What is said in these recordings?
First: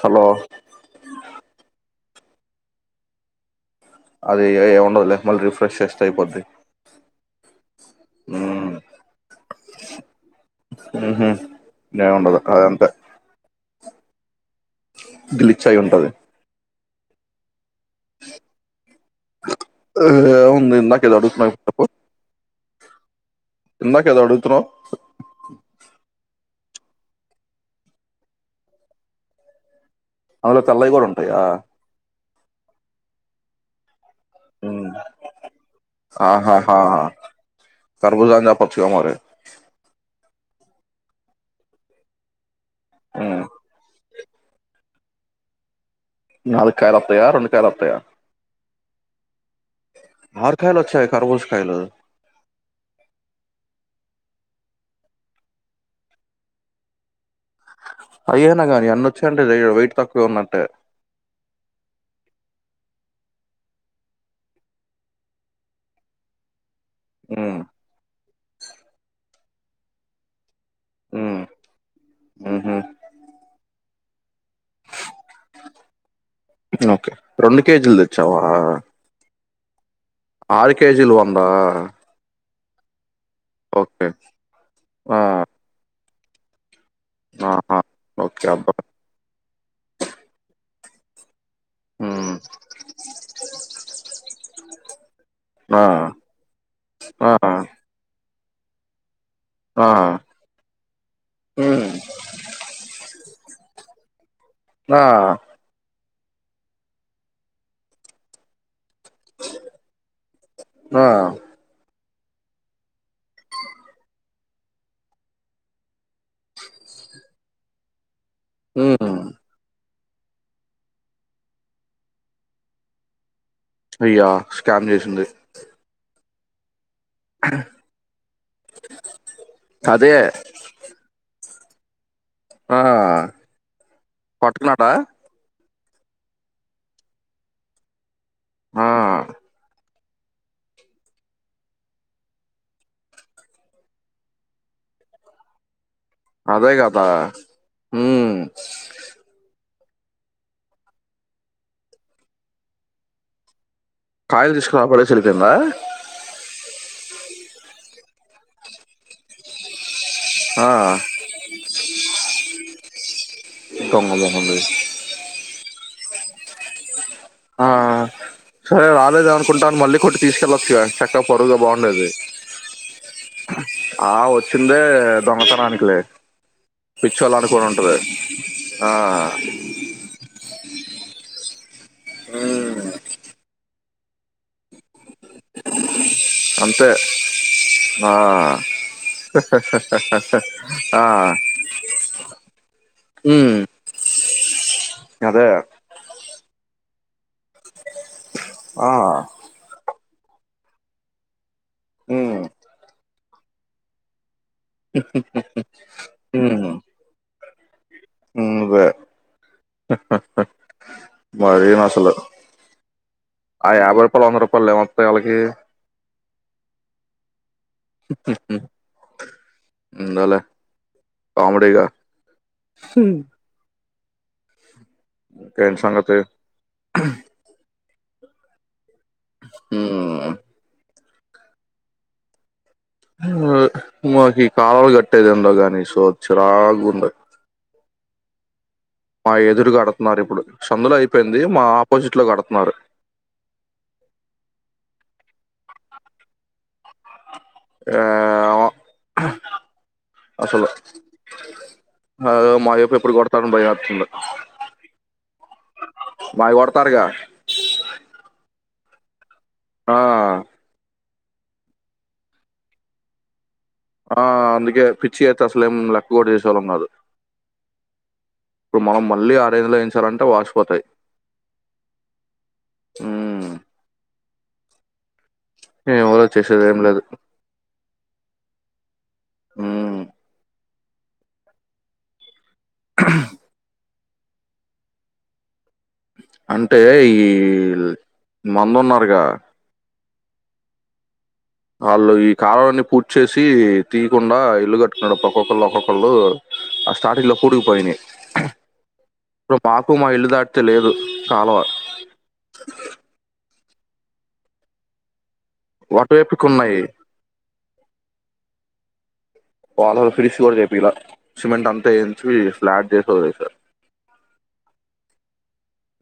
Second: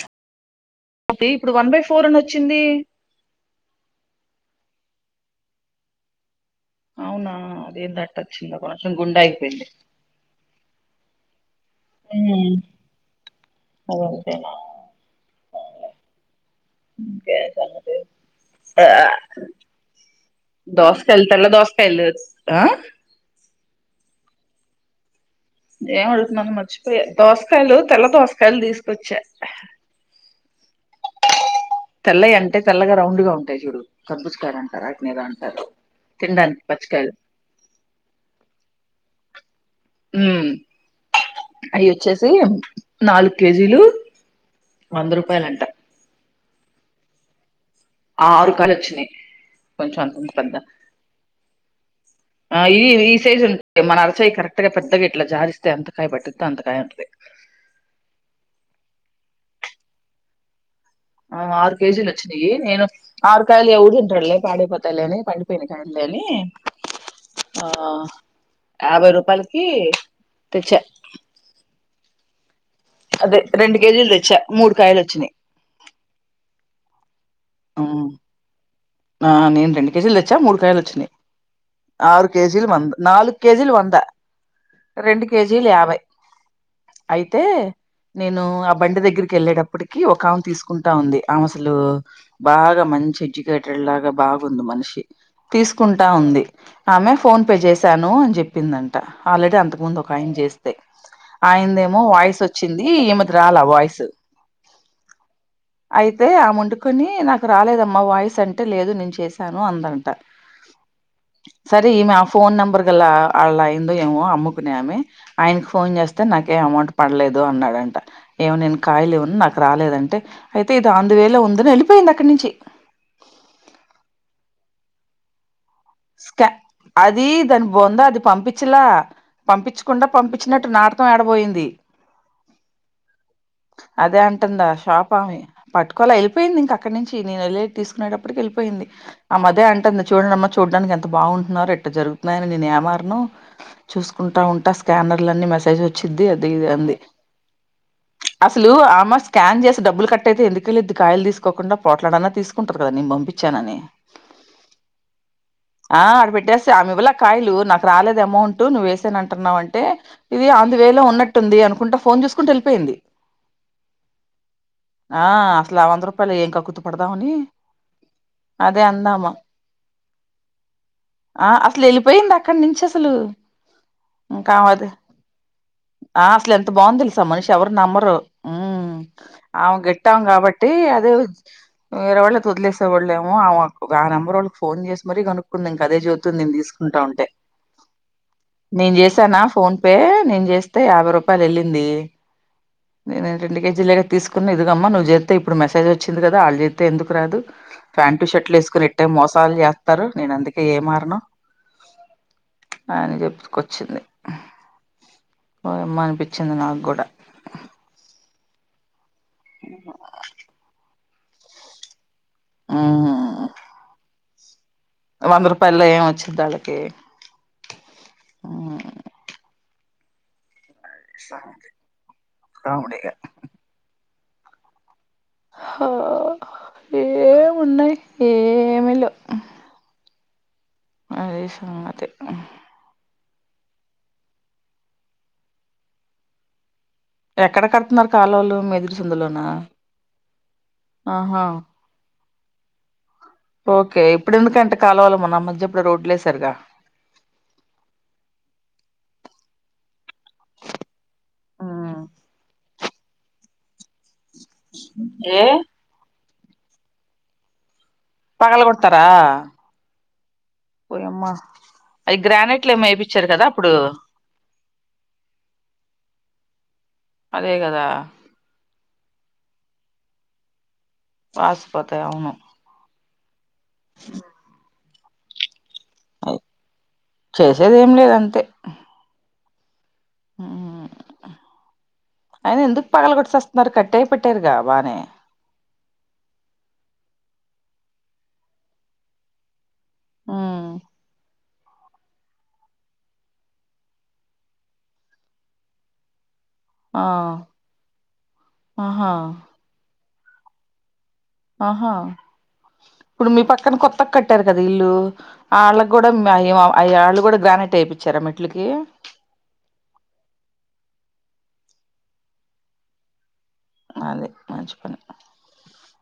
Hollow ఇప్పుడు one by four అని వచ్చింది ఏ ఉండదులే మళ్ళీ రిఫ్రెష్ చేస్తే అయిపోద్ది అవునా అదేం తట్టొచ్చింద కొంచెం గుండే ఆగిపోయింది హు ఏముండదు అదంత సరే అయితే గిలిచాయి ఉంటది ఇంకే సంగతి ఉంది ఇందాక ఏదో దోసకాయలు తెల్ల అడుగుతున్నావు దోసకాయలు ఆ ఎందక ఏదో అడుగుతునావ్ ఏం అడుగుతున్నాను మర్చిపోయా దోసకాయలు తెల్ల దోసకాయలు తీసుకొచ్చా అందులో తెల్లయి కూడ ఉంటాయా తెల్లగ అంటే తెల్గా రౌండ్ గా ఉంటాయి చూడు కర్బుజకాయలు అంటారు మ్మ్. [unintelligible] అంటారు తినడానికి పచ్చికయలు కరబుజా పచ్చగా మర ఉమ్ అవి వచ్చేసి నాలుగు మ్మ్. కేజీలు వంద రూపాయలు అంట నలు కాయలు వస్తాయా కాయలు వస్తాయా ఆరూ కాయలు వచ్చినాయి కొంచెం అంతంత పెద్ద ఆరు కాయలు వచ్చాయి కర్బూజ కాయలు ఆ ఈ ఈ సైజు ఉంట మన అరచాయి కరెక్ అత్తగా పెద్దగా ఇట్లా జారిస్తే అంతకాయ పట్టిదో అంతకాయ ఉంటుది అయ్యేన గాని అన్న వచ్చండడు బయట తక్కువ ఉన్నట్టే ఆ ఆరు కేజీల వచ్చినీ నేను ఆరు కాయలు ఎవదంట్రల్లే పాడే పతాయిలని పండి పేనకాయ లే మ్మ్. యాభై రూపాయలకి తెచ్చ మ్మ్. మ్హూ. అదే రెండు కేజీలు తెచ్చా మూడు కాయలు వచ్చినాయి ఓకే రెండు కేజీలు ఉమ్. తెచ్చావా ఆ నేను రెండు కేజీలు తెచ్చా మూడు ఆరు కాయలు వచ్చినాయి కేజీలు వందా కేజీ నాలుగు కేజీలు వంద ఓకే రెండు ఆ కేజీలు యాభై అయితే ఆహా! నేను ఓకే. ఆ అబ్బా! బండి దగ్గరికి వెళ్ళేటప్పటికి ఒక ఆమె తీసుకుంటా ఉంది అసలు హ్మ్. బాగా మంచి లాగ బాగుంది మనిషి ఆ! తీసుకుంటా ఉంది ఆమె ఆ! ఫోన్ పే చేశాను అని చెప్పి చెప్పిందంట ఆల్రెడీ అంతకు ఆ! ముందు ఒక ఆయన చేస్తేయి హ్మ్. ఆయందేమో వాయిస్ వచ్చింది రాల వయిస్ ఆ అయితే ఆమవుండుకొని నాకు రాలేదమ్మా వాయిస్ అంటే లేదు ని చేశాను అందంట ఆ! సరే ఈ మ ఫోన్ నెంబర్ గలా అళ్ళ అయిందో ఏమో అమ్ముకునేమి ఆయనకి ఫోన్ చేస్తా అయితే నాకు ఎం అమౌంట్ పడలేదు అన్నాడంట ఏమో నేను హ్మ్. కాయలుమన్నా నాకు రాలేదంటే అయితే ఇది అంది వేళ ఉందని వెళ్ళిపోయింది అక్కడి నుంచి అయ్యా స్కామ్ చేసింది స్కెప్ అది దాని బొంద అది పంపించలా పంపించకుండా అదే. పంపించినట్టు నాటకం ఏడబయింది ఆ! అదే అంటుందా పట్టుకున్నాడా? షాపా ఆమి పట్కోవాల వెళ్ళిపోయింది ఇం అక్క నుంచి నేను వెళ్ళి తీసుకునేటప్పటికి వెళ్ళిపోయింది ఆ మదే అంటుంది చూడండిమ్మా చ చూడడానికి ఎంత బాగుంటున్నారో ఎట్లా జరుగుతున్నాయని నేను ఏమారను చూసుకుంటా ఉంటా స్కానర్ లన్నీ మెసేజ్ అది ఇది అదే అన్నది గదా! హ్మ్. అసలు ఆమె స్కాన్ డబ్బులు కట్ట అయితే ఎందుక వె లేద్ది కాయలు తీకోకుండా పోట్లాడనా తీసుకుంటారు కదా నేను పంపించానని కాయ తీసుకకు పడే ఆ ఆ పెట్టేస్త అ వ కాయలు నాకు రాలేదు అమౌంట్ నువ్్వ వేసేను అంటున్నావ అంటే ఇది ఆ! అందు వేలో ఉన్నట్టుంది అనుకుంటా ఫోన్ చూసుకుంటూ వెళ్ళిపోయింది దొంగ మొహంది. ఆ అసలు ఆ వంద రూపాయలు ఏంకా కుతు ప్పుడుదావుని ఆ! అదే సరే అందామా రాలేదనుకుంటాను మళ్ళీ కొట్టి తీసుకెళ్ళొచ్చుగా చక్కగా ఆ పరువుగా అసలు బావుండేది. వెళ్ళిపోయింది అక్కడి నుంచి అసలు ఆ! వచ్చిందే ఇంకావదు దొంగతనానికిలే. ఆ అసలు ఎంత బాగుంది తెలుసా మనిషి ఎవరు పిచ్చోళ్ళనుకోనుంటది. నమ్మరు ఆ! అ గెట్టాం కాబట్టి అది వేరే వాళ్ళ వదిలేస్తే వాళ్ళ ఏమో ఆ నంబర్ వాళ్ళకి ఫోన్ చేసి మరీ కనుక్కుందందింక అదే జ్యోతి ంది అంతే. తీసుకుంటా ఉంటే ఆ! నేను చేసానా ఫోన్ పే నేను చేస్తే ఆ! యాభై రూపాయలు వెళ్ళింది నేను ఉమ్ రెడు కేజీలగా తీసుకున్న ఇగమ్ నువ్వు చేస్తతే అదే ఇప్పుడు మెసేజ్ వచ్చంది కదా వాళ్ళ అయితే ఎందుకు రాదు ప్యాంటు షర్ట్లు వేసుకుొని ఆ ఎట్టై మోసాలు చేస్తారు నేను అందుకే ఏ మారను ఉమ్ ఆయన చెప్పుతకొచ్చింది మ్మ అనిపించింది నాకు కూడా మున్ందు అను మరిీ అసలు ఉమ్ ఆ యాభై రూపాయలు వంద రూపాయలు లేమ వంద రూపాయల్లో ఏం వచ్చిది వాళ్ళకి ంద రా ఉడిగా ఉమ్, ఇంకేంటి సంగతే ఏమిలు హ మదే సంగతే మాకు కాలాలు కట్టేది ఎందుో గాని సో చిరా ఎక్కడ కడుతున్నారు కాలు వాళ్ళు మెది మా ఎదురుగాడుతున్నారు ఇప్పుడు చందులు అయిపోయింది ఆహా మా ఆపోజిట్ లో కడుతున్నారు ఓకే ఇప్పుడు ఎందుక అంటే కాాలవాలము నా మధప్పుడు రోడ్లే సరిగా ఆ అసలు అ మాయపు ఎప్పుడు కొడతాను భయాతులు ఏ బయ కొడతారుగా పగలు కొడతారా ఆ పోయమ్మా అవి గ్రానైట్లు ఏం వేయిచ్చారు కదా అప్పుడు ఆ అందుకే పిచ్చి అయితే అసలే ఏం లెక్క కూడా చేసేళ్లం కాదు అదే కదా ఇప్పుడు మనం మళ్ళీ ఆ రేజలో వయించాలంటే వాసిపోతాయి వాశ పతా అవును హ ఎవరో అ చేసేది ఏం లేదు. చేసేదేం లేదు అంతే హ్మ హ్మ్ అయిన ఎందుకు పగల కొట్టిశస్తున్నారు కట్ దయపేట్టరుగా బనేే అంటే ఈ మందు ఉన్నారుగా హ్మ్ వాళ్ళు ఈ కాలావన్ని పూర్చేసి తీయకుండా ఇల్లు కట్టుకున్నారుడు ఒక్కొక్కళ్ళు ఒక్కొక్కళ్ళు ఆ స్టార్టింగ్ లో కూడికిపోయినాయి ఆహా ఇప్పుడు మాకు మా ఇల్లు దాటితే లేదు కాలువ ఆహా ఇప్పుడు మీ పక్కన కొత్తగా కట్టారు కదా ఇల్లు ఆళ్ళకూడా అటువైపుకి ఉన్నాయి. అ ఆళ్ళు కూడా గ్రానైట్ ఏపిచారా మెట్లకి వాళ్ళ ఫినిష్ కూడా చేపీల సిమెంట్ అంతా ఎంచి ఫ్లాట్ చేసి వదిలేశారు అదే మంచి పని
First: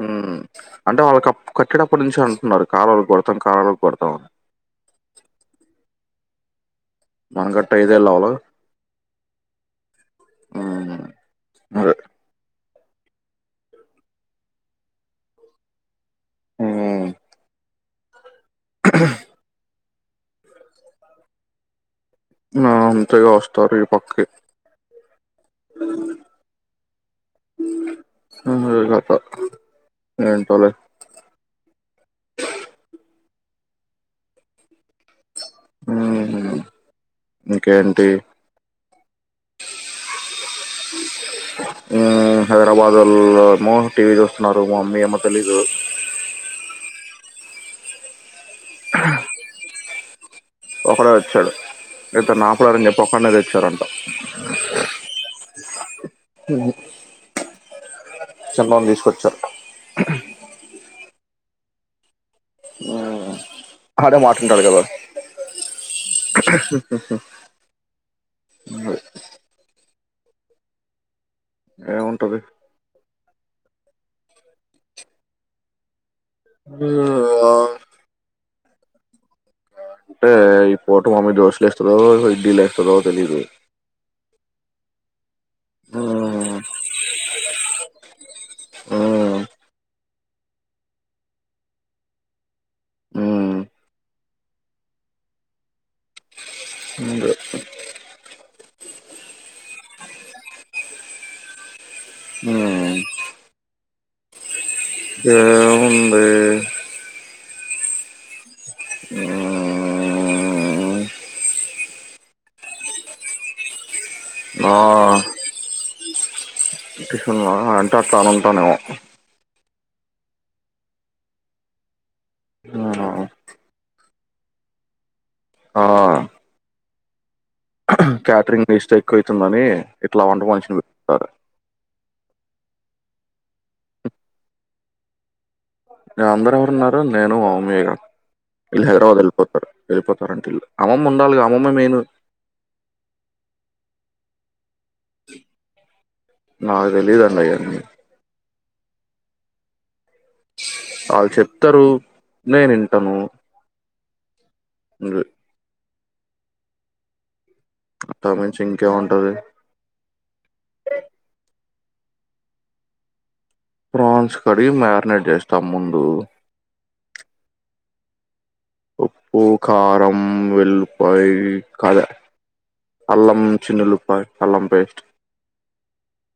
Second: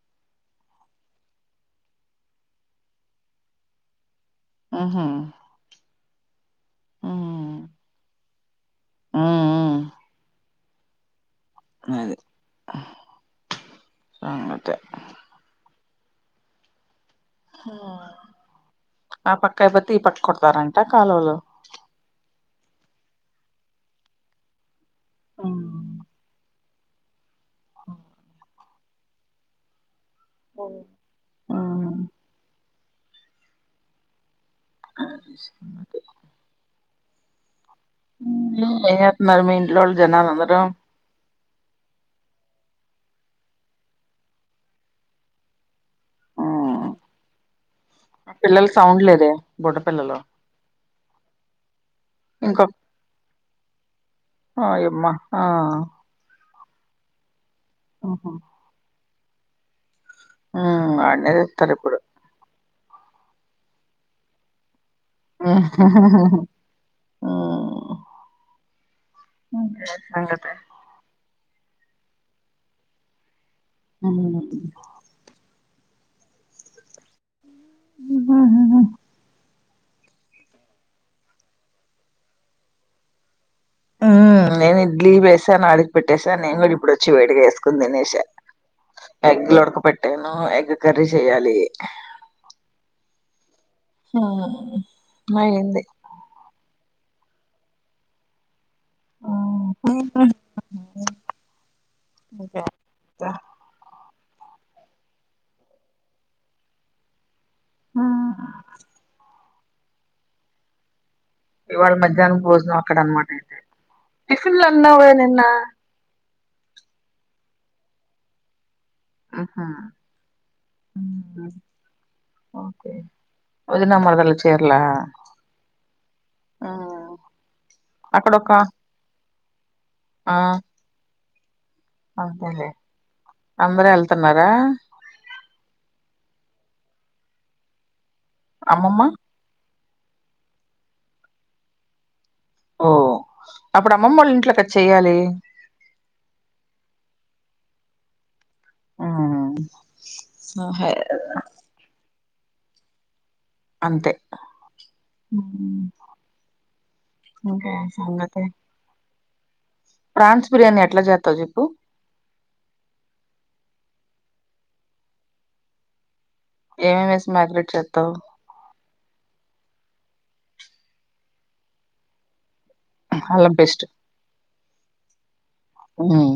హ్మ్ అంటే వాళ్ళకి కట్డడప్పుడు నుంచి అంటున్నారు కలవాలకి కొడతాం కాల వాళ్కు కొడతంని ఆహా మనకట్ట ఐదుయేలు అవలె హ్మ్ హ్మ హ్మ్ అదే అది అంతే హ్మ్ ఆ పక్క అయిపోతే ఈ పక్క కొడతారంటా కాలవలు ఆ అంతేగా వస్తారు ఈ పక్కకి అ హ్మ్ హు ఏంటో లే హ్మ్ ఇంకేంటి? హ్మ ఏం చెత్తనారు మీ ఇంట్లో వాలు జనాలు అందరూ హైదరాబాదు వాళ్ళ ఏమో టీవీ చూస్తున్నారు మా మమ్మీ ఏమో తెలీదు ఆ పిల్లల సౌండ్ లేదే బుడ్డ పిల్లలు ఒకడే వచ్చాడు ఇద్దరిని ఇంకొ ఆపలేరు అని చెప్పి ఒకడినే తెచ్చారంటా ఓయమ్మ ఆ హ్మ్ ఉహు చిన్నోని తీసుకొచ్చా హ్మ్ బానే చెప్తారు ఇపుడు హ్మ్. ఆడే మాటింటాడు కదా హ్మ్ ఉన్లె అంగతే ఏముంటది హ్మ ఉ హ్మ్ హ్మ హ్మ అంటే ఈ పూట మమ్మీ దోష లు ఎస్తదో ఇడ్లీ లు ఏస్తదో తెలీదు నేనే ఇడ్లీ వేసాను ఆడికి పెట్టేసాను హ్మ్. నేను కూడా ఇప్పుడు వచ్చి వేడిగా వేసుకుని తినేస హ్మ్. ఎగ్లూ ఉడకపెట్టాను ఎగ్ కర్రీ చెయ్యాలి హ్మ్. హ్మ్ అయింది అదే. హ్మ్. [inaudible] ఏముంది హ్మ్ మ్మ్. ఇవాళ మధ్యాహ్నం భోజనం అక్కడ అన్నమాట అయితే టిఫిన్లు ఆ, అన్నావే నిన్న టిఫిన్ ఆ, అంటే అట్లా అనుంటానేమో హ్మ్ ఒకే ఓదిన మరదలా చిర్లా ఆ, హ్మ్ కే్యాటరింగ్కి ఇస్తే ఎక్కువ అవుతుందని ఇట్లా ఆ వంట మనిషిని పెతారు అంతేలే అందరూ వెళ్తున్నారా మేం అందరు ఎవరు ఉన్నారు నేను మా మమ్మీ ఎగ వీళ్ళు అమ్మమ్మ హైదరాబాద్ వెళ్ళిపోతారు వెళ్ళిపోతారంట వీళ్ళు అమ్మమ్మ ఉండాలిగా అమ్మమే మెయిన్ ఓ అప్పుడు అమ్మమ్మ వాళ ఇంట్లో క నాకు తెలీదు అన్నయ్య ఆహ వాళ్ళు చెప్తారు నేను వింటాను అంతే ఇంకేం అంతకు సంగతి మించి ఇంకేం ఉంటది ప్రాన్స్ బిర్యానీ ఎట్ల చెత్తవు చెప్పు ప్రాన్స్ కడిగి మాగ్నెట్ చేస్తాం ముందు ఏమేమి వేసి మ్యాగ్నేట్ చెత్తవ్ ఉప్పు కారం వెల్లుల్లి పాయి ఇంకదే అల్లం చిన్నుల్లిపాయి అల్లం పేస్ట్ మ్మ్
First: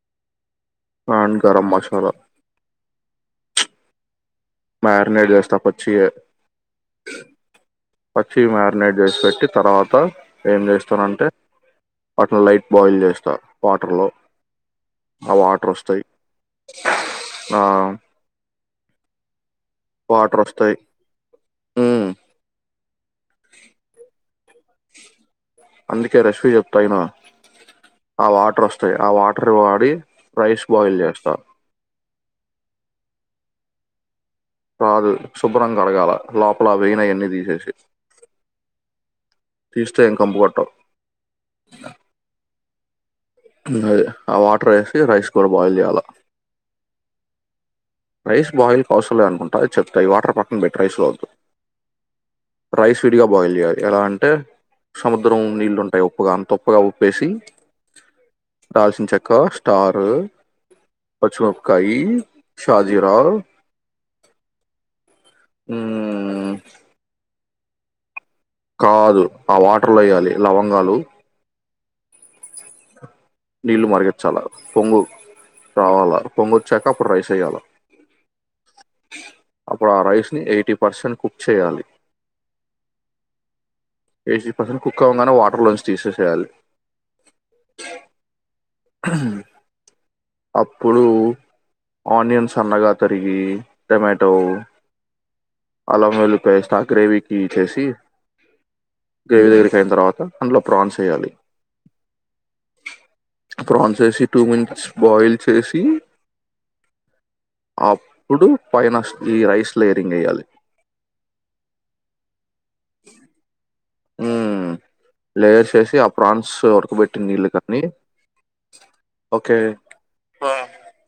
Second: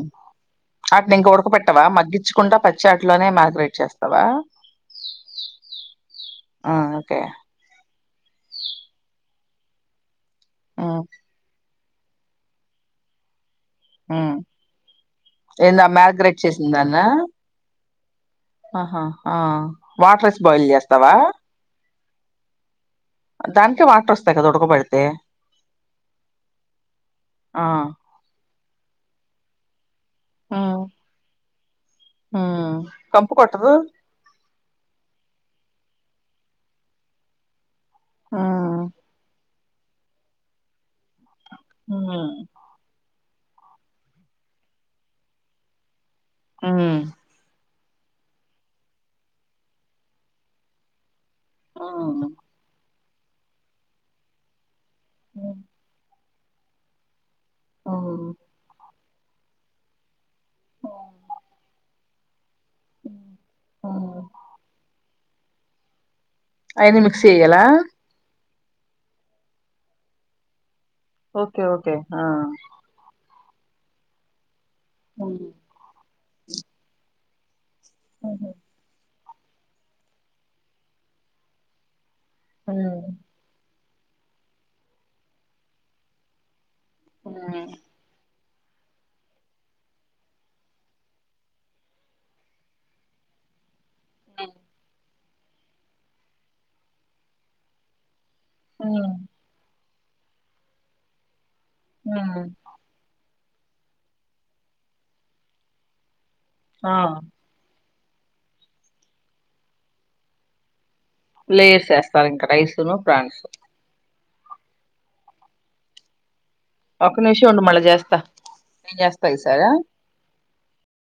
అట్నే ఇంక అండ్ ఉడక గరం పెట్టవా మసాలా మగ్గించకుండా పచ్చి అట్లనే మ్యాగ్రేట్ చేస్తా మ్యరినేడ్ చేస్తా పచ్చిగే ఆ ఓకే పచ్చి మ్యారినేట్ చేసి పెట్టి తర్వాత ఏం చేస్తానంటే అటు లైట్ బాయిల్ చేస్తా వాటర్లో ఆ వాటర్ ఏందా వస్తాయి మ్యాగ్రేట్ చేసిన దాన్నా ఆ ఆహా ఆ వాటర్స్ వాటర్ బాయిల్ వస్తాయి చేస్తావా ఉమ్, దానికే వాటర్ వస్తాయి కదా ఉడకబడితే అందుకే రెసిపీ చెప్తా యిను ఆ ఆ వాటర్ వస్తాయి ఆ వాట టర్ వాడి రైస్ బాయిల్ చేస్తారు మ్మ్ కంపు కొట్టదు రాదు శుభ్రం కడగాల లోపల ఆ విన ఆయన్ని తీసేసి మ్మ్ తీస్తా ఏం కంపు కొట్టవ్ మ్మ్ అదే ఆ వాటర్ వేసి రైస్ కూడా బాయిల్ చేయాలా మ్మ్ రైస్ బాయిల్ అవసరం లే అనుకుంటా అది చెప్త ఈ వాటర్ పక్కన బెటర్ రైస్ అవద్దు ఆ రైస్ విడిగా బాయిల్ చేయాలి ఎలా అంటే సముద్రం నీళ్ళు ఉంటాయి ఉప్పుగా అంత ఉప్పుగా ఉప్పేసి దాల్సిన చెక్క స్టార్ పచ్చిమిపకాయి షాజిరావు ఆయన్ని మిక్స్ చేయ్యాల కాదు ఆ వాటర్ లో వేయ్యాలి లవంగాలు ఓకే ఓకే ఆ నీళ్లు మరిగిచ్చాల పొంగు రావాల పొంగ వచ్చాక అప్పుడు రైస్ ఏయ్యాల అప్పుడు ఆ రైస్ ని ఎయిటీ పర్సెంట్ కుక్ చేయాలి మ్మ్ ఏసీ పర్సన్ కుక్ అవ్వంగానే వాటర్ లోంచి తీసేసేయాలి మ్మ్ అప్పుడు ఆనియన్స్ సన్నగా తరిగి టమాటో అల్లం వెల్లిపాయ వేస్తా గ్రేవీకి చేసి గ్రేవీ అయిన తర్వాత అందులో ప్రాన్స్ ఎయ్యాలి ఆ ప్రాన్స్ వేసి టూ మినిట్స్ బాయిల్ చేసి ఆ అప్పుడు పైన ఈ రైస్ లేయరింగ్ వేయ్యాలి లేయర్స్ వేస్తారు ఇంకా రైసును ప్రాన్స్ ఉమ్ లేయర్సేసి ఆ ప్రన్ సు ఉడక ఒక్క పెట్టిన్ నిమిషం నీళ్ళు ఉండు మళ్ళా కానీ చేస్తా నేను చేస్తా ఓకే ఈసారా